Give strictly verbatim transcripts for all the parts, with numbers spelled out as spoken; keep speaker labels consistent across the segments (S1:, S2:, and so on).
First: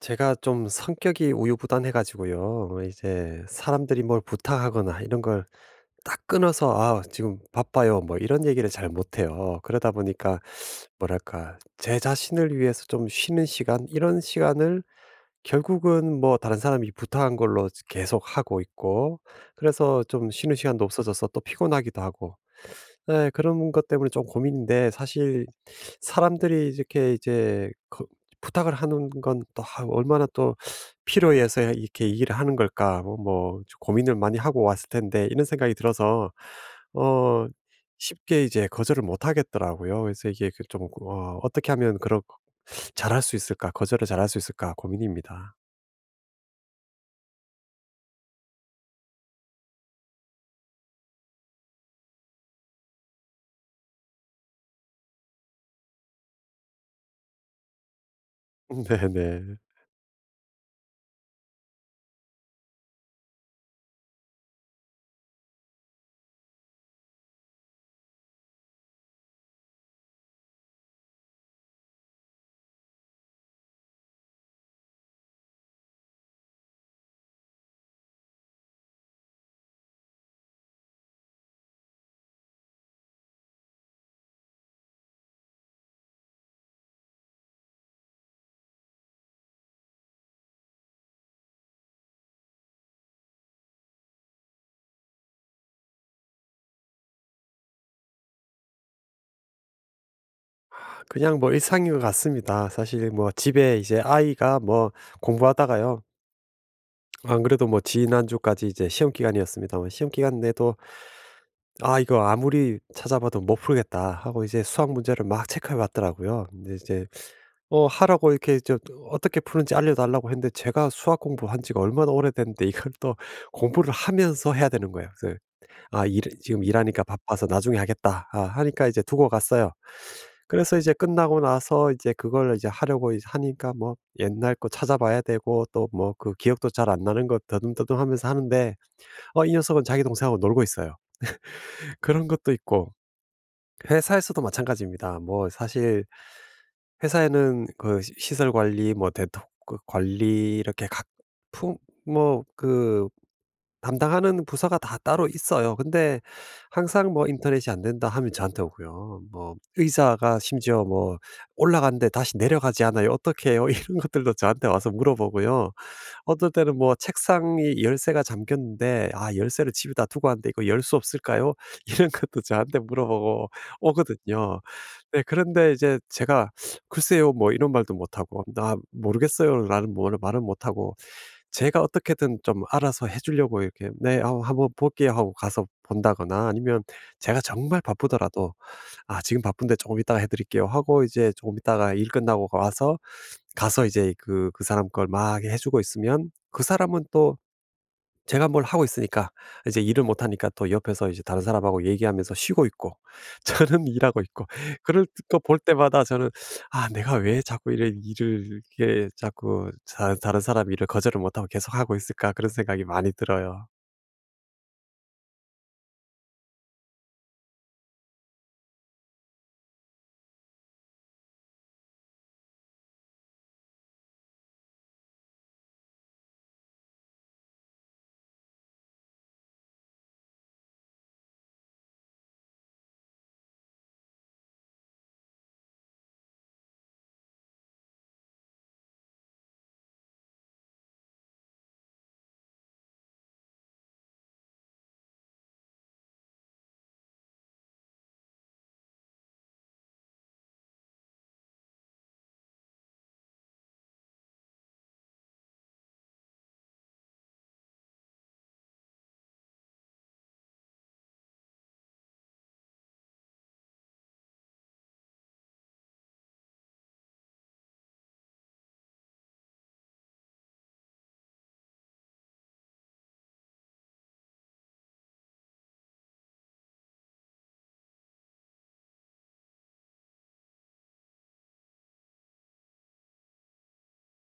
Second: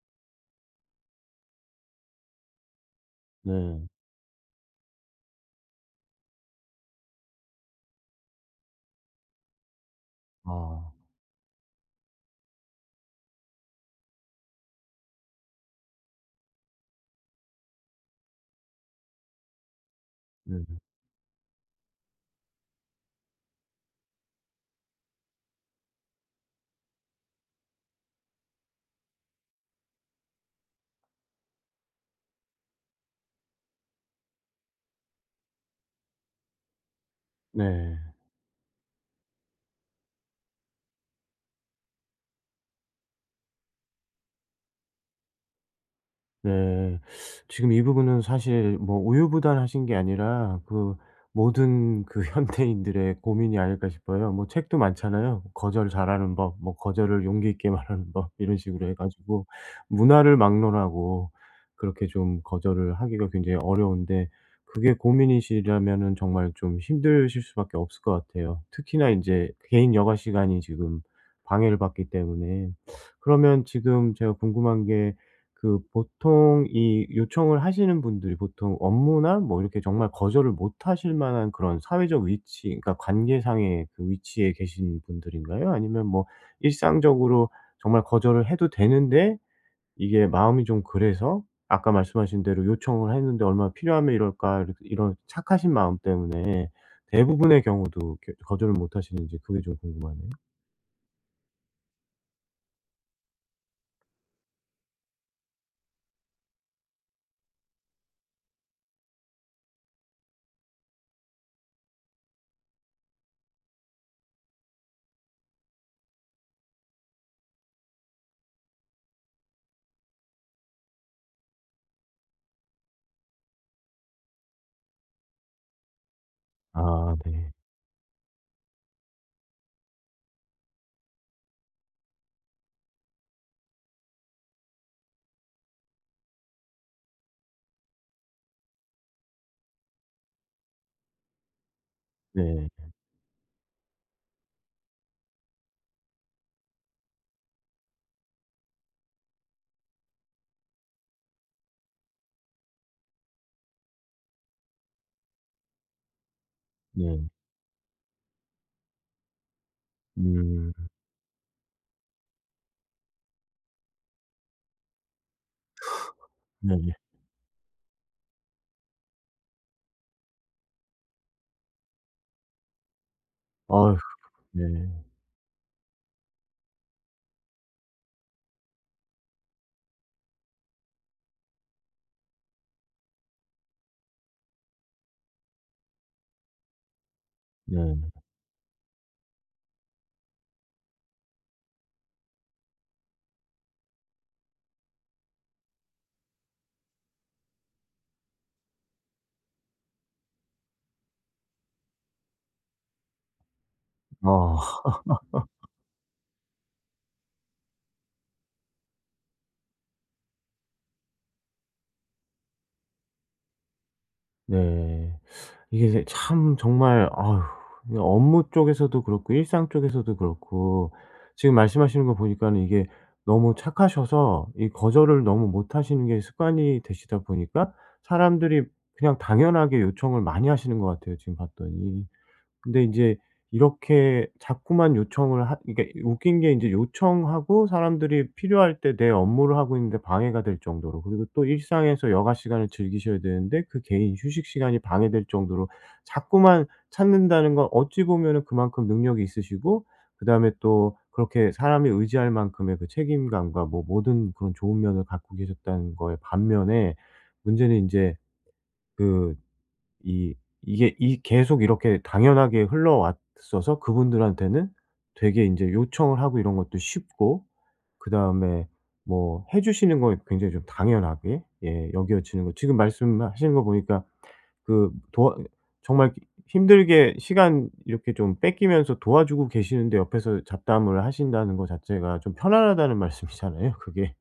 S1: 제가 좀 성격이 우유부단해 가지고요. 이제
S2: 네.
S1: 사람들이 뭘 부탁하거나 이런 걸 딱 끊어서 "아 지금 바빠요." 뭐 이런 얘기를 잘 못 해요. 그러다 보니까
S2: 아.
S1: 뭐랄까 제 자신을 위해서 좀 쉬는 시간 이런 시간을 결국은 뭐 다른 사람이 부탁한 걸로 계속 하고 있고, 그래서 좀 쉬는
S2: 네.
S1: 시간도 없어져서 또 피곤하기도 하고. 네. 그런 것 때문에 좀 고민인데, 사실 사람들이 이렇게 이제 거- 부탁을 하는 건 또 아 얼마나 또 필요해서 이렇게 이 일을 하는 걸까? 뭐 뭐 고민을 많이 하고 왔을 텐데 이런 생각이 들어서 어
S2: 네.
S1: 쉽게 이제 거절을 못 하겠더라고요. 그래서 이게 그 좀 어 '어떻게 하면 그런 잘할 수 있을까? 거절을 잘할 수 있을까?' 고민입니다.
S2: 네. 지금 이 부분은 사실 뭐 우유부단하신 게 아니라 그 모든 그 현대인들의 고민이 아닐까 싶어요. 뭐 책도 많잖아요. 거절 잘하는 법, 뭐 거절을 용기 있게 말하는 법 이런 식으로 해 가지고
S1: 네네.
S2: 문화를 막론하고 그렇게 좀 거절을 하기가 굉장히 어려운데, 그게 고민이시라면은 정말 좀 힘드실 수밖에 없을 것 같아요. 특히나 이제 개인 여가 시간이 지금 방해를 받기 때문에. 그러면 지금 제가 궁금한 게, 그 보통 이 요청을 하시는 분들이 보통 업무나 뭐 이렇게 정말 거절을 못 하실 만한 그런 사회적 위치, 그러니까 관계상의 그 위치에 계신 분들인가요? 아니면 뭐 일상적으로 정말 거절을 해도 되는데 이게 마음이 좀 그래서, 아까 말씀하신 대로 '요청을 했는데 얼마나 필요하면 이럴까.' 이렇 이런 착하신 마음 때문에 대부분의 경우도 겨- 거절을 못 하시는지, 그게 좀 궁금하네요.
S1: 그냥 뭐 일상인 것 같습니다. 사실 뭐 집에 이제 아이가 뭐 공부하다가요. 안 그래도 뭐 지난주까지 이제 시험 기간이었습니다만, 시험 기간 내도 '아 이거 아무리 찾아봐도 못 풀겠다.' 하고 이제 수학 문제를 막 체크해 봤더라고요. 근데 이제 어 하라고 이렇게 저 어떻게 푸는지 알려 달라고 했는데, 제가 수학 공부한 지가 얼마나 오래됐는데 이걸 또 공부를 하면서 해야 되는 거예요. 아 일 지금 일하니까
S2: 아
S1: 바빠서
S2: 네.
S1: 나중에 하겠다 아 하니까 이제 두고 갔어요. 그래서 이제 끝나고 나서 이제 그걸 이제 하려고 이제 하니까 뭐 옛날 거 찾아봐야 되고, 또 뭐 그 기억도 잘 안 나는 거 더듬더듬하면서 하는데 어 이 녀석은 자기 동생하고 놀고 있어요. 그런 것도
S2: 네.
S1: 있고 회사에서도 마찬가지입니다. 뭐 사실 회사에는 그 시 시설 관리 뭐 대독 그 관리 이렇게 각 품 뭐 그 담당하는 부서가 다 따로 있어요. 근데 항상
S2: 네.
S1: 뭐 "인터넷이 안 된다." 하면 저한테 오고요. 뭐 의사가
S2: 음.
S1: 심지어 뭐 "올라갔는데 다시 내려가지 않아요. 어떻게 해요? 이런 것들도 저한테 와서 물어보고요. 어떨 때는
S2: 네네.
S1: 뭐 책상이 열쇠가 잠겼는데 '아 열쇠를 집에다 두고 왔는데 이거 열 수 없을까요?' 이런 것도 저한테 물어보고
S2: 아유.
S1: 오거든요.
S2: 네.
S1: 네. 그런데 이제 제가 "글쎄요." 뭐 이런 말도 못하고, "나 모르겠어요."라는 뭐 말은 못하고, 제가 어떻게든 좀 알아서 해 주려고 이렇게 "네. 어 한번 볼게요." 하고 가서 본다거나, 아니면 제가 정말
S2: 네.
S1: 바쁘더라도 "아 지금 바쁜데 조금 이따가 해 드릴게요." 하고 이제 조금 있다가 일 끝나고 와서 가서 이제 그 그 사람 걸 막 해 주고 있으면, 그 사람은 또 제가 뭘 하고 있으니까 이제 일을 못 하니까 또 옆에서 이제 다른 사람하고 얘기하면서 쉬고 있고, 저는 일하고 있고.
S2: 아
S1: 그럴 거 볼 때마다 저는 '아 내가 왜 자꾸 이런 일을 이렇게 자꾸 자 다른 사람 일을 거절을 못 하고 계속 하고 있을까?' 그런 생각이 많이 들어요.
S2: 네. 이게 이제 참 정말, 아이 업무 쪽에서도 그렇고 일상 쪽에서도 그렇고 지금 말씀하시는 거 보니까는, 이게 너무 착하셔서 이 거절을 너무 못 하시는 게 습관이 되시다 보니까 사람들이 그냥 당연하게 요청을 많이 하시는 것 같아요, 지금 봤더니. 근데 이제 이렇게 자꾸만 요청을 하 이게 웃긴 게, 인제 요청하고 사람들이 필요할 때 내 업무를 하고 있는데 방해가 될 정도로, 그리고 또 일상에서 여가 시간을 즐기셔야 되는데 그 개인 휴식 시간이 방해될 정도로 자꾸만 찾는다는 건, 어찌 보면은 그만큼 능력이 있으시고, 그다음에 또 그렇게 사람이 의지할 만큼의 그 책임감과 뭐 모든 그런 좋은 면을 갖고 계셨다는 거에 반면에, 문제는 인제 그 이 이게 이 계속 이렇게 당연하게 흘러왔어서 그분들한테는 되게 인제 요청을 하고 이런 것도 쉽고, 그다음에 뭐 해 주시는 거 굉장히 좀 당연하게, 예, 여겨지는 거 지금 말씀하시는 거 보니까, 그 도와 정말 힘들게 시간 이렇게 좀 뺏기면서 도와주고 계시는데 옆에서 잡담을 하신다는 거 자체가 좀 편안하다는 말씀이잖아요, 그게.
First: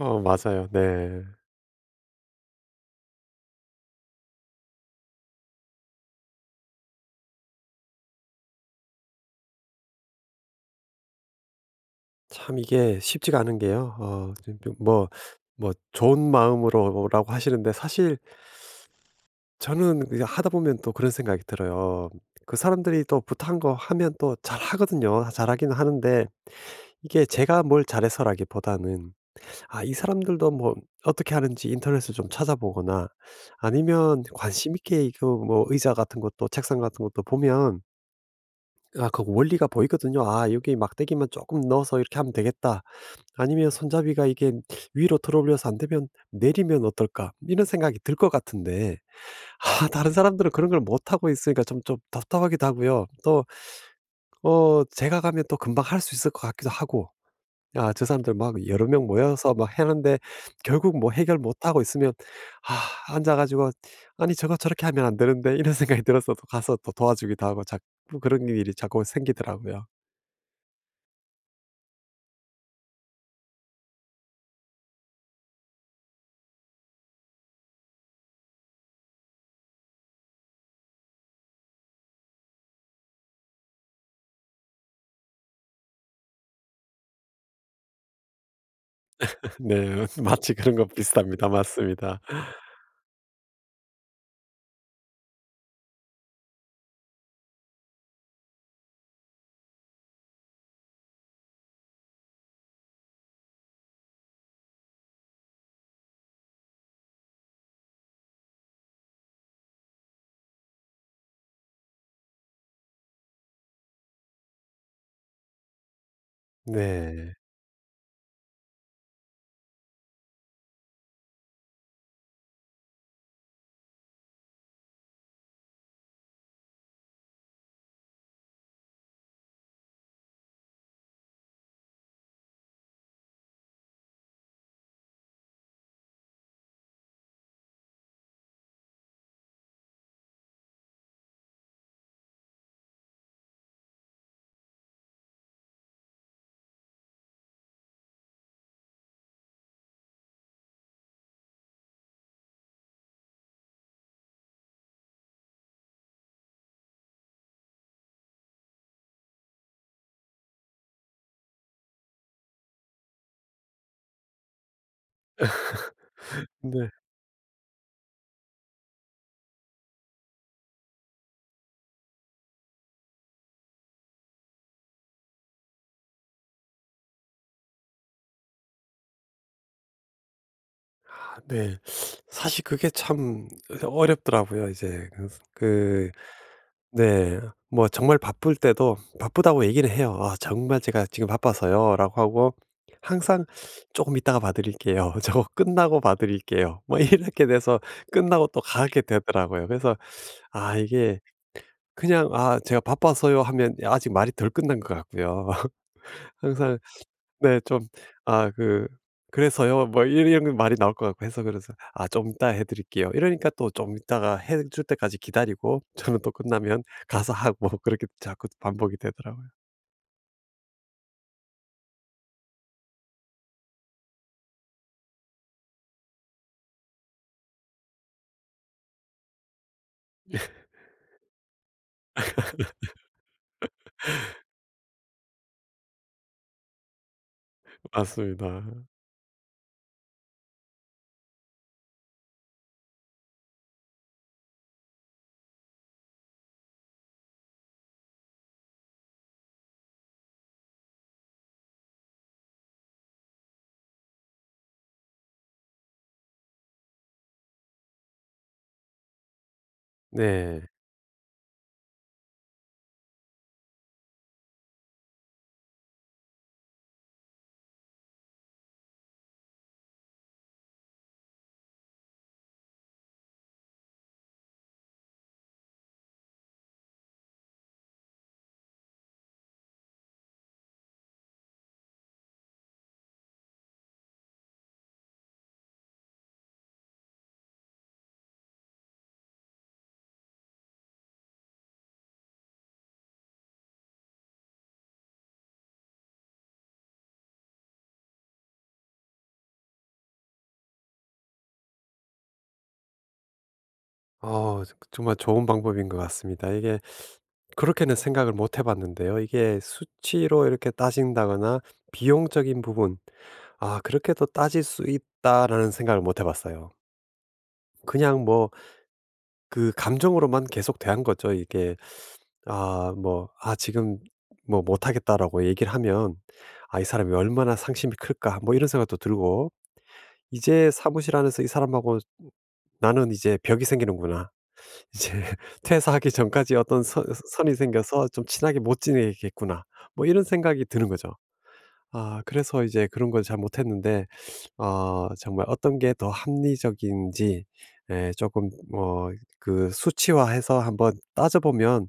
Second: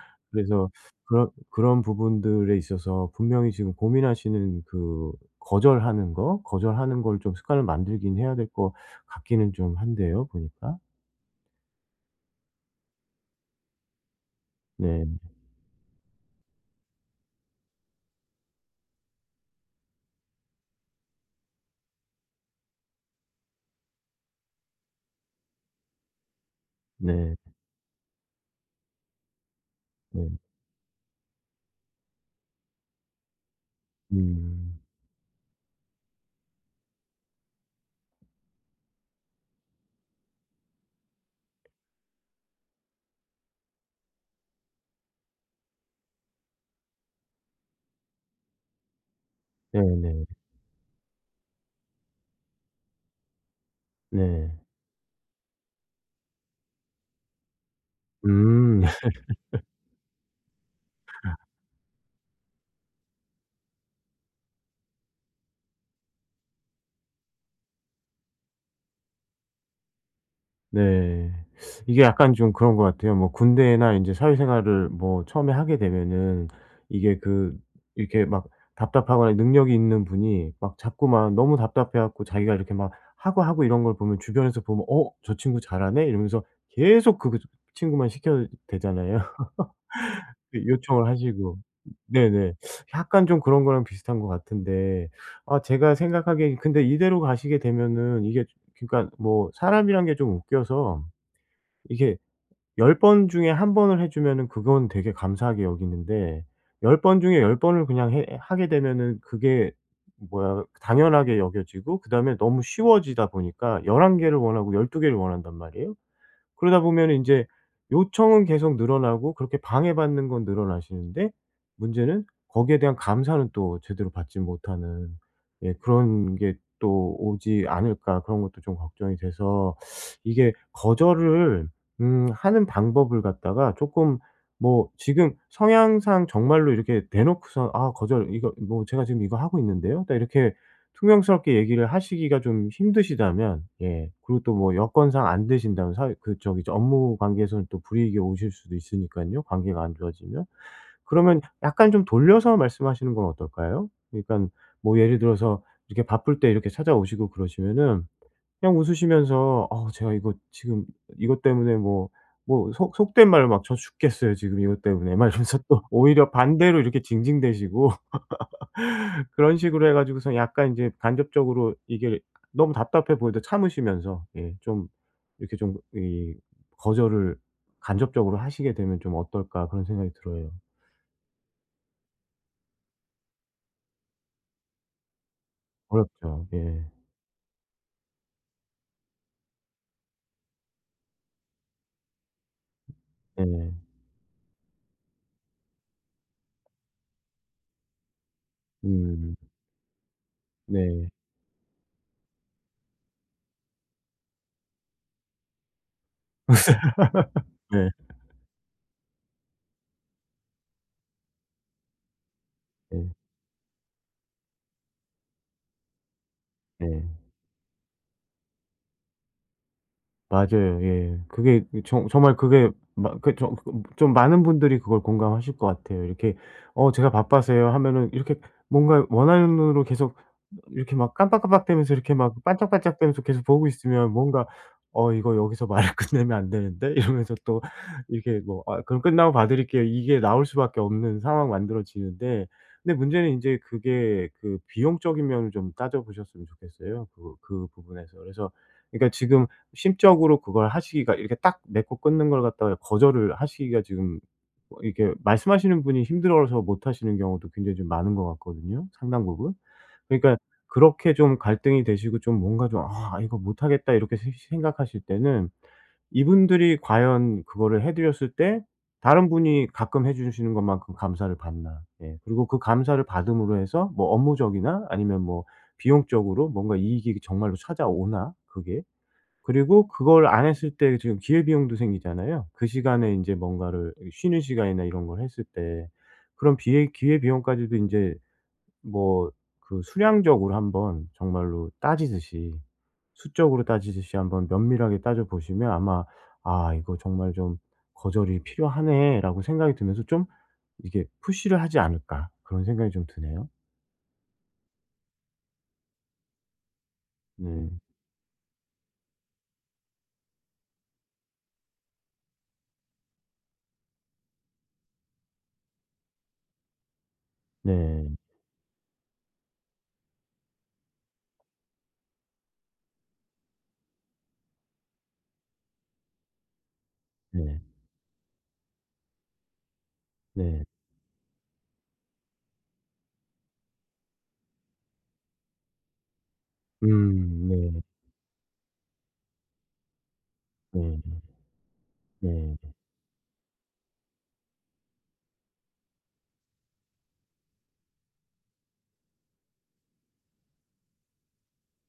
S1: 어 맞아요.
S2: 그래서
S1: 네.
S2: 그런 그런 부분들에 있어서 분명히 지금 고민하시는 그 거절하는 거, 거절하는 걸 좀 습관을 만들긴 해야 될 것 같기는 좀 한데요, 보니까.
S1: 참 이게 쉽지가 않은 게요. 어 좀 뭐
S2: 네.
S1: 뭐 좋은 마음으로라고 하시는데, 사실 저는 그냥 하다 보면 또 그런 생각이 들어요. 그 사람들이 또 부탁한 거 하면 또 잘하거든요. 잘하긴 하는데 이게
S2: 네.
S1: 제가 뭘 잘해서라기보다는 아, 이
S2: 네.
S1: 사람들도 뭐 어떻게 하는지 인터넷을 좀 찾아보거나 아니면 관심
S2: 음.
S1: 있게 이거 뭐 의자 같은 것도 책상 같은 것도 보면 아, 그 원리가 보이거든요. 아, 여기 막대기만 조금 넣어서 이렇게 하면 되겠다. 아니면 손잡이가 이게 위로 들어올려서 안 되면 '내리면 어떨까?' 이런 생각이 들 것 같은데, 아
S2: 네네.
S1: 다른
S2: 네.
S1: 사람들은 그런 걸 못하고 있으니까 좀 좀 답답하기도 하고요. 또
S2: 네,
S1: 어 제가 가면 또 금방 할 수 있을 것 같기도 하고, 아 저 사람들 막
S2: 음.
S1: 여러 명 모여서 막 하는데 결국 뭐 해결 못하고 있으면 '아 앉아 가지고 아니 저거 저렇게 하면 안 되는데.' 이런 생각이 들어서 또 가서 또 도와주기도 하고, 자꾸 그런 일이 자꾸 생기더라고요.
S2: 네. 이게 약간 좀 그런 것 같아요. 뭐 군대나 인제 사회생활을 뭐 처음에 하게 되면은, 이게 그 이렇게 막 답답하거나 능력이 있는 분이 막 자꾸 막 너무 답답해 갖고 자기가 이렇게 막 하고, 하고 이런 걸 보면, 주변에서 보면 '어, 저 친구 잘하네.' 이러면서 계속 그 그 친구만 시켜야 되잖아요.
S1: 네. 마치
S2: 그
S1: 그런 것
S2: 요청을
S1: 비슷합니다.
S2: 하시고.
S1: 맞습니다.
S2: 네네. 약간 좀 그런 거랑 비슷한 것 같은데, 아 제가 생각하기에 근데 이대로 가시게 되면은, 이게 그러니까 뭐 사람이란 게 좀 웃겨서, 이게 열 번 중에 한 번을 해 주면은 그건 되게 감사하게 여기는데, 열 번 중에 열 번을 그냥 해 하게 되면은 그게 뭐야, 당연하게 여겨지고, 그다음에 너무 쉬워지다 보니까 열한 개를 원하고 열두 개를 원한단 말이에요. 그러다 보면 이
S1: 네.
S2: 제 요청은 계속 늘어나고 그렇게 방해받는 건 늘어나시는데, 문제는 거기에 대한 감사는 또 제대로 받지 못하는, 예, 그런 게 또 오지 않을까, 그런 것도 좀 걱정이 돼서. 이게 거절을 음 하는 방법을 갖다가 조금, 뭐 지금 성향상 정말로 이렇게 대놓고선 "아 거절, 이거 뭐 제가 지금 이거 하고 있는데요." 딱 이렇게 퉁명스럽게 얘기를 하시기가 좀 힘드시다면, 예, 그리고 또 뭐 여건상 안 되신다면, 사회 그 저기 저 업무 관계에서는 또 불이익이 오실 수도 있으니까요, 관계가 안 좋아지면. 그러면 약간 좀 돌려서 말씀하시는 건 어떨까요? 그러니까 뭐 예를 들어서, 이렇게 바쁠 때 이렇게 찾아오시고 그러시면은, 그냥 웃으시면서 "어, 제가 이거 지금 이것 때문에 뭐 뭐 속 속된 말로 막, 저 죽겠어요 지금 이것 때문에." 막 이러면서 또 오히려 반대로
S1: 네.
S2: 이렇게 징징대시고 그런 식으로 해 가지고서, 약간 이제 간접적으로, 이게 너무 답답해 보이도 참으시면서, 예, 좀 이렇게 좀 이, '거절을 간접적으로 하시게 되면 좀 어떨까.' 그런 생각이 들어요.
S1: 네. 사실 그게 참 어렵더라고요. 이제 그래서 그
S2: 어렵죠. 예.
S1: 네. 뭐 정말 바쁠 때도 바쁘다고 얘기는 해요. "아 정말 제가 지금 바빠서요."라고 하고 항상
S2: 예.
S1: "조금 이따가 봐 드릴게요." "저거 끝나고 봐 드릴게요." 뭐 이렇게 돼서 끝나고 또 가게
S2: 음.
S1: 되더라고요. 그래서 아
S2: 네.
S1: 이게 그냥 "아 제가 바빠서요." 하면 아직 말이 덜 끝난 것 같고요. 항상 네. 좀
S2: 네.
S1: 아 그 "그래서요." 뭐 이런 이런 말이 나올 것 같고 해서, 그래서 "아 좀 이따 해
S2: 네.
S1: 드릴게요." 이러니까 또 좀 이따가 해줄 때까지 기다리고, 저는 또 끝나면
S2: 네.
S1: 가서 하고 그렇게 자꾸 반복이 되더라고요.
S2: 맞아요. 예. 그게 정 정말 그게 마 그 좀 좀 많은 분들이 그걸 공감하실 것 같아요. 이렇게 "어 제가 바빠서요." 하면은, 이렇게 뭔가 원하는 눈으로 계속 이렇게 막 깜빡깜빡대면서, 이렇게 막 반짝반짝대면서 계속 보고 있으면, 뭔가 '어, 이거 여기서 말을 끝내면 안 되는데?' 이러면서 또 이렇게, 뭐
S1: 맞습니다.
S2: "아, 그럼 끝나고 봐 드릴게요." 이게 나올 수밖에 없는 상황 만들어지는데, 근데 문제는 인제 그게, 그 비용적인 면을 좀 따져 보셨으면 좋겠어요, 그 그 부분에서. 그래서, 그러니까 지금 심적으로 그걸 하시기가, 이렇게 딱 맺고 끊는 걸 갖다가 거절을 하시기가 지금, 이 이게 말씀하시는 분이 힘들어서 못 하시는 경우도 굉장히 좀 많은 것 같거든요, 상당 부분. 그러니까
S1: 네.
S2: 그렇게 좀 갈등이 되시고 좀 뭔가 좀 '아 이거 못 하겠다.' 이렇게 세 생각하실 때는, 이분들이 과연 그거를 해 드렸을 때 다른 분이 가끔 해 주시는 것만큼 감사를 받나. 예. 그리고 그 감사를 받음으로 해서 뭐 업무적이나 아니면 뭐 비용적으로 뭔가 이익이 정말로 찾아오나, 그게. 그리고 그걸 안 했을 때 지금 기회비용도 생기잖아요. 그 시간에 인제 뭔가를 쉬는 시간이나 이런 걸 했을 때, 그런 비회 기회비용까지도 인제, 뭐 그 수량적으로 한번 정말로 따지듯이, 수적으로 따지듯이 한번 면밀하게 따져 보시면 아마 '아 이거 정말 좀 거절이 필요하네.'라고 생각이 들면서, 좀 이게 '푸시를 하지 않을까.' 그런 생각이 좀 드네요.
S1: 어 정말 좋은 방법인 것 같습니다. 이게
S2: 네.
S1: 그렇게는 생각을 못 해 봤는데요. 이게 수치로 이렇게 따진다거나 비용적인 부분, '아 그렇게도 따질 수 있다.'라는 생각을 못 해 봤어요.
S2: 네.
S1: 그냥 뭐 그 감정으로만 계속 대한 거죠. 이게 아 뭐 '아 지금 뭐 못하겠다.'라고 얘기를 하면 '아 이 사람이 얼마나
S2: 네.
S1: 상심이 클까.' 뭐 이런 생각도 들고,
S2: 네.
S1: 이제 사무실 안에서 이 사람하고 나는 이제 벽이 생기는구나. 이제 퇴사하기 전까지 어떤 선
S2: 음.
S1: 선이
S2: 네.
S1: 생겨서 좀 친하게 못 지내겠구나. 뭐 이런 생각이 드는 거죠.
S2: 네.
S1: 아
S2: 네.
S1: 그래서 이제 그런 걸 잘 못했는데 어 정말 어떤 게 더 합리적인지, 예 조금 어 그 수치화해서 한번 따져보면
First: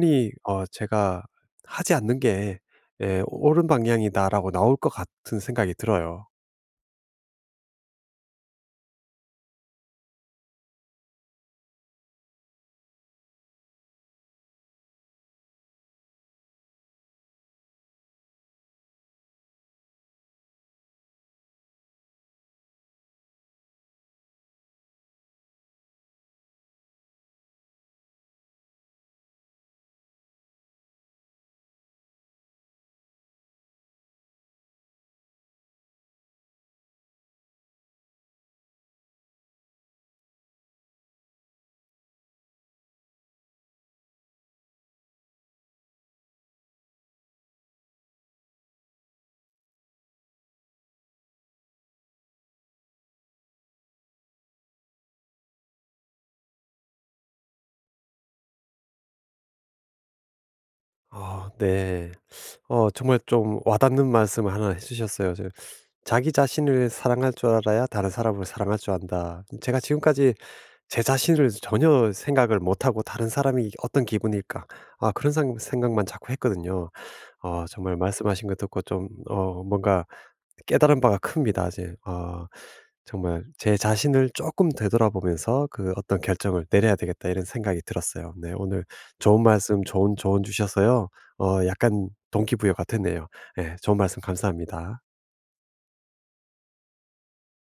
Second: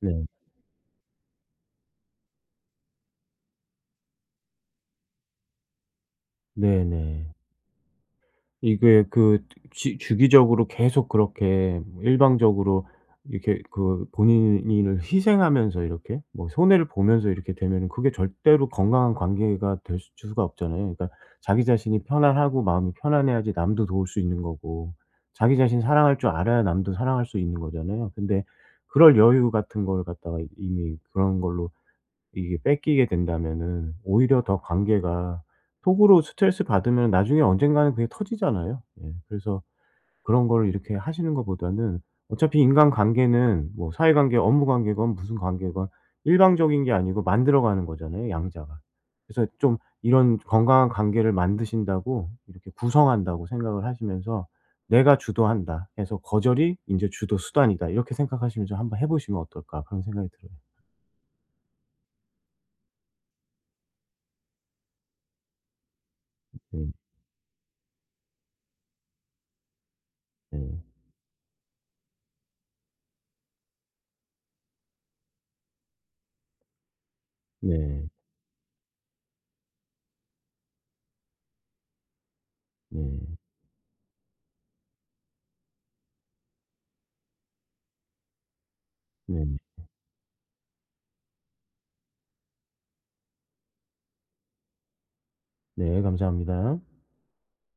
S2: 네.
S1: 어 제가 하지 않는 게, 예 '옳은 방향이다.'라고 나올 것 같은 생각이 들어요.
S2: 네네. 이게 그 주 주기적으로 계속 그렇게 뭐 일방적으로 이렇게 그 본인을 희생하면서 이렇게 뭐 손해를 보면서 이렇게 되면은, 그게 절대로 건강한 관계가 될 수- 수가 없잖아요. 그러니까 자기 자신이 편안하고 마음이 편안해야지 남도 도울 수 있는 거고, 자기 자신 사랑할 줄 알아야 남도 사랑할 수 있는 거잖아요. 근데 그럴 여유 같은 걸 갖다가 이미 그런 걸로 이게 뺏기게 된다면은, 오히려 더 관계가 속으로 스트레스 받으면 나중에 언젠가는 그게 터지잖아요. 예. 그래서 그런 거를 이렇게 하시는 것보다는, 어차피 인간관계는, 뭐 사회관계, 업무관계건 무슨 관계건 일방적인 게 아니고 만들어가는 거잖아요, 양자가. 그래서 좀 이런 건강한 관계를 만드신다고, 이렇게 구성한다고 생각을 하시면서, '내가 주도한다.' 해서 '거절이 인제 주도 수단이다.' 이렇게 생각하시면서 한번 해 보시면 어떨까, 그런 생각이 들어요.
S1: 어, 네. 어 정말 좀 와닿는 말씀을 하나 해 주셨어요. 저 "자기
S2: 네.
S1: 자신을 사랑할 줄 알아야 다른 사람을 사랑할 줄 안다." 제가 지금까지
S2: 네.
S1: 제 자신을 전혀 생각을 못 하고 '다른 사람이 어떤 기분일까?' 아 그런 상 생각만 자꾸 했거든요. 어 정말
S2: 네.
S1: 말씀하신 거 듣고 좀 어 뭔가 깨달은 바가 큽니다. 이제 아
S2: 네.
S1: 정말 제 자신을 조금 되돌아보면서 그 '어떤 결정을 내려야 되겠다.' 이런 생각이 들었어요. 네 오늘 좋은
S2: 네.
S1: 말씀 좋은 조언 주셔서요. 어 약간 동기부여가 되네요. 네 좋은 말씀 감사합니다.
S2: 네. 감사합니다.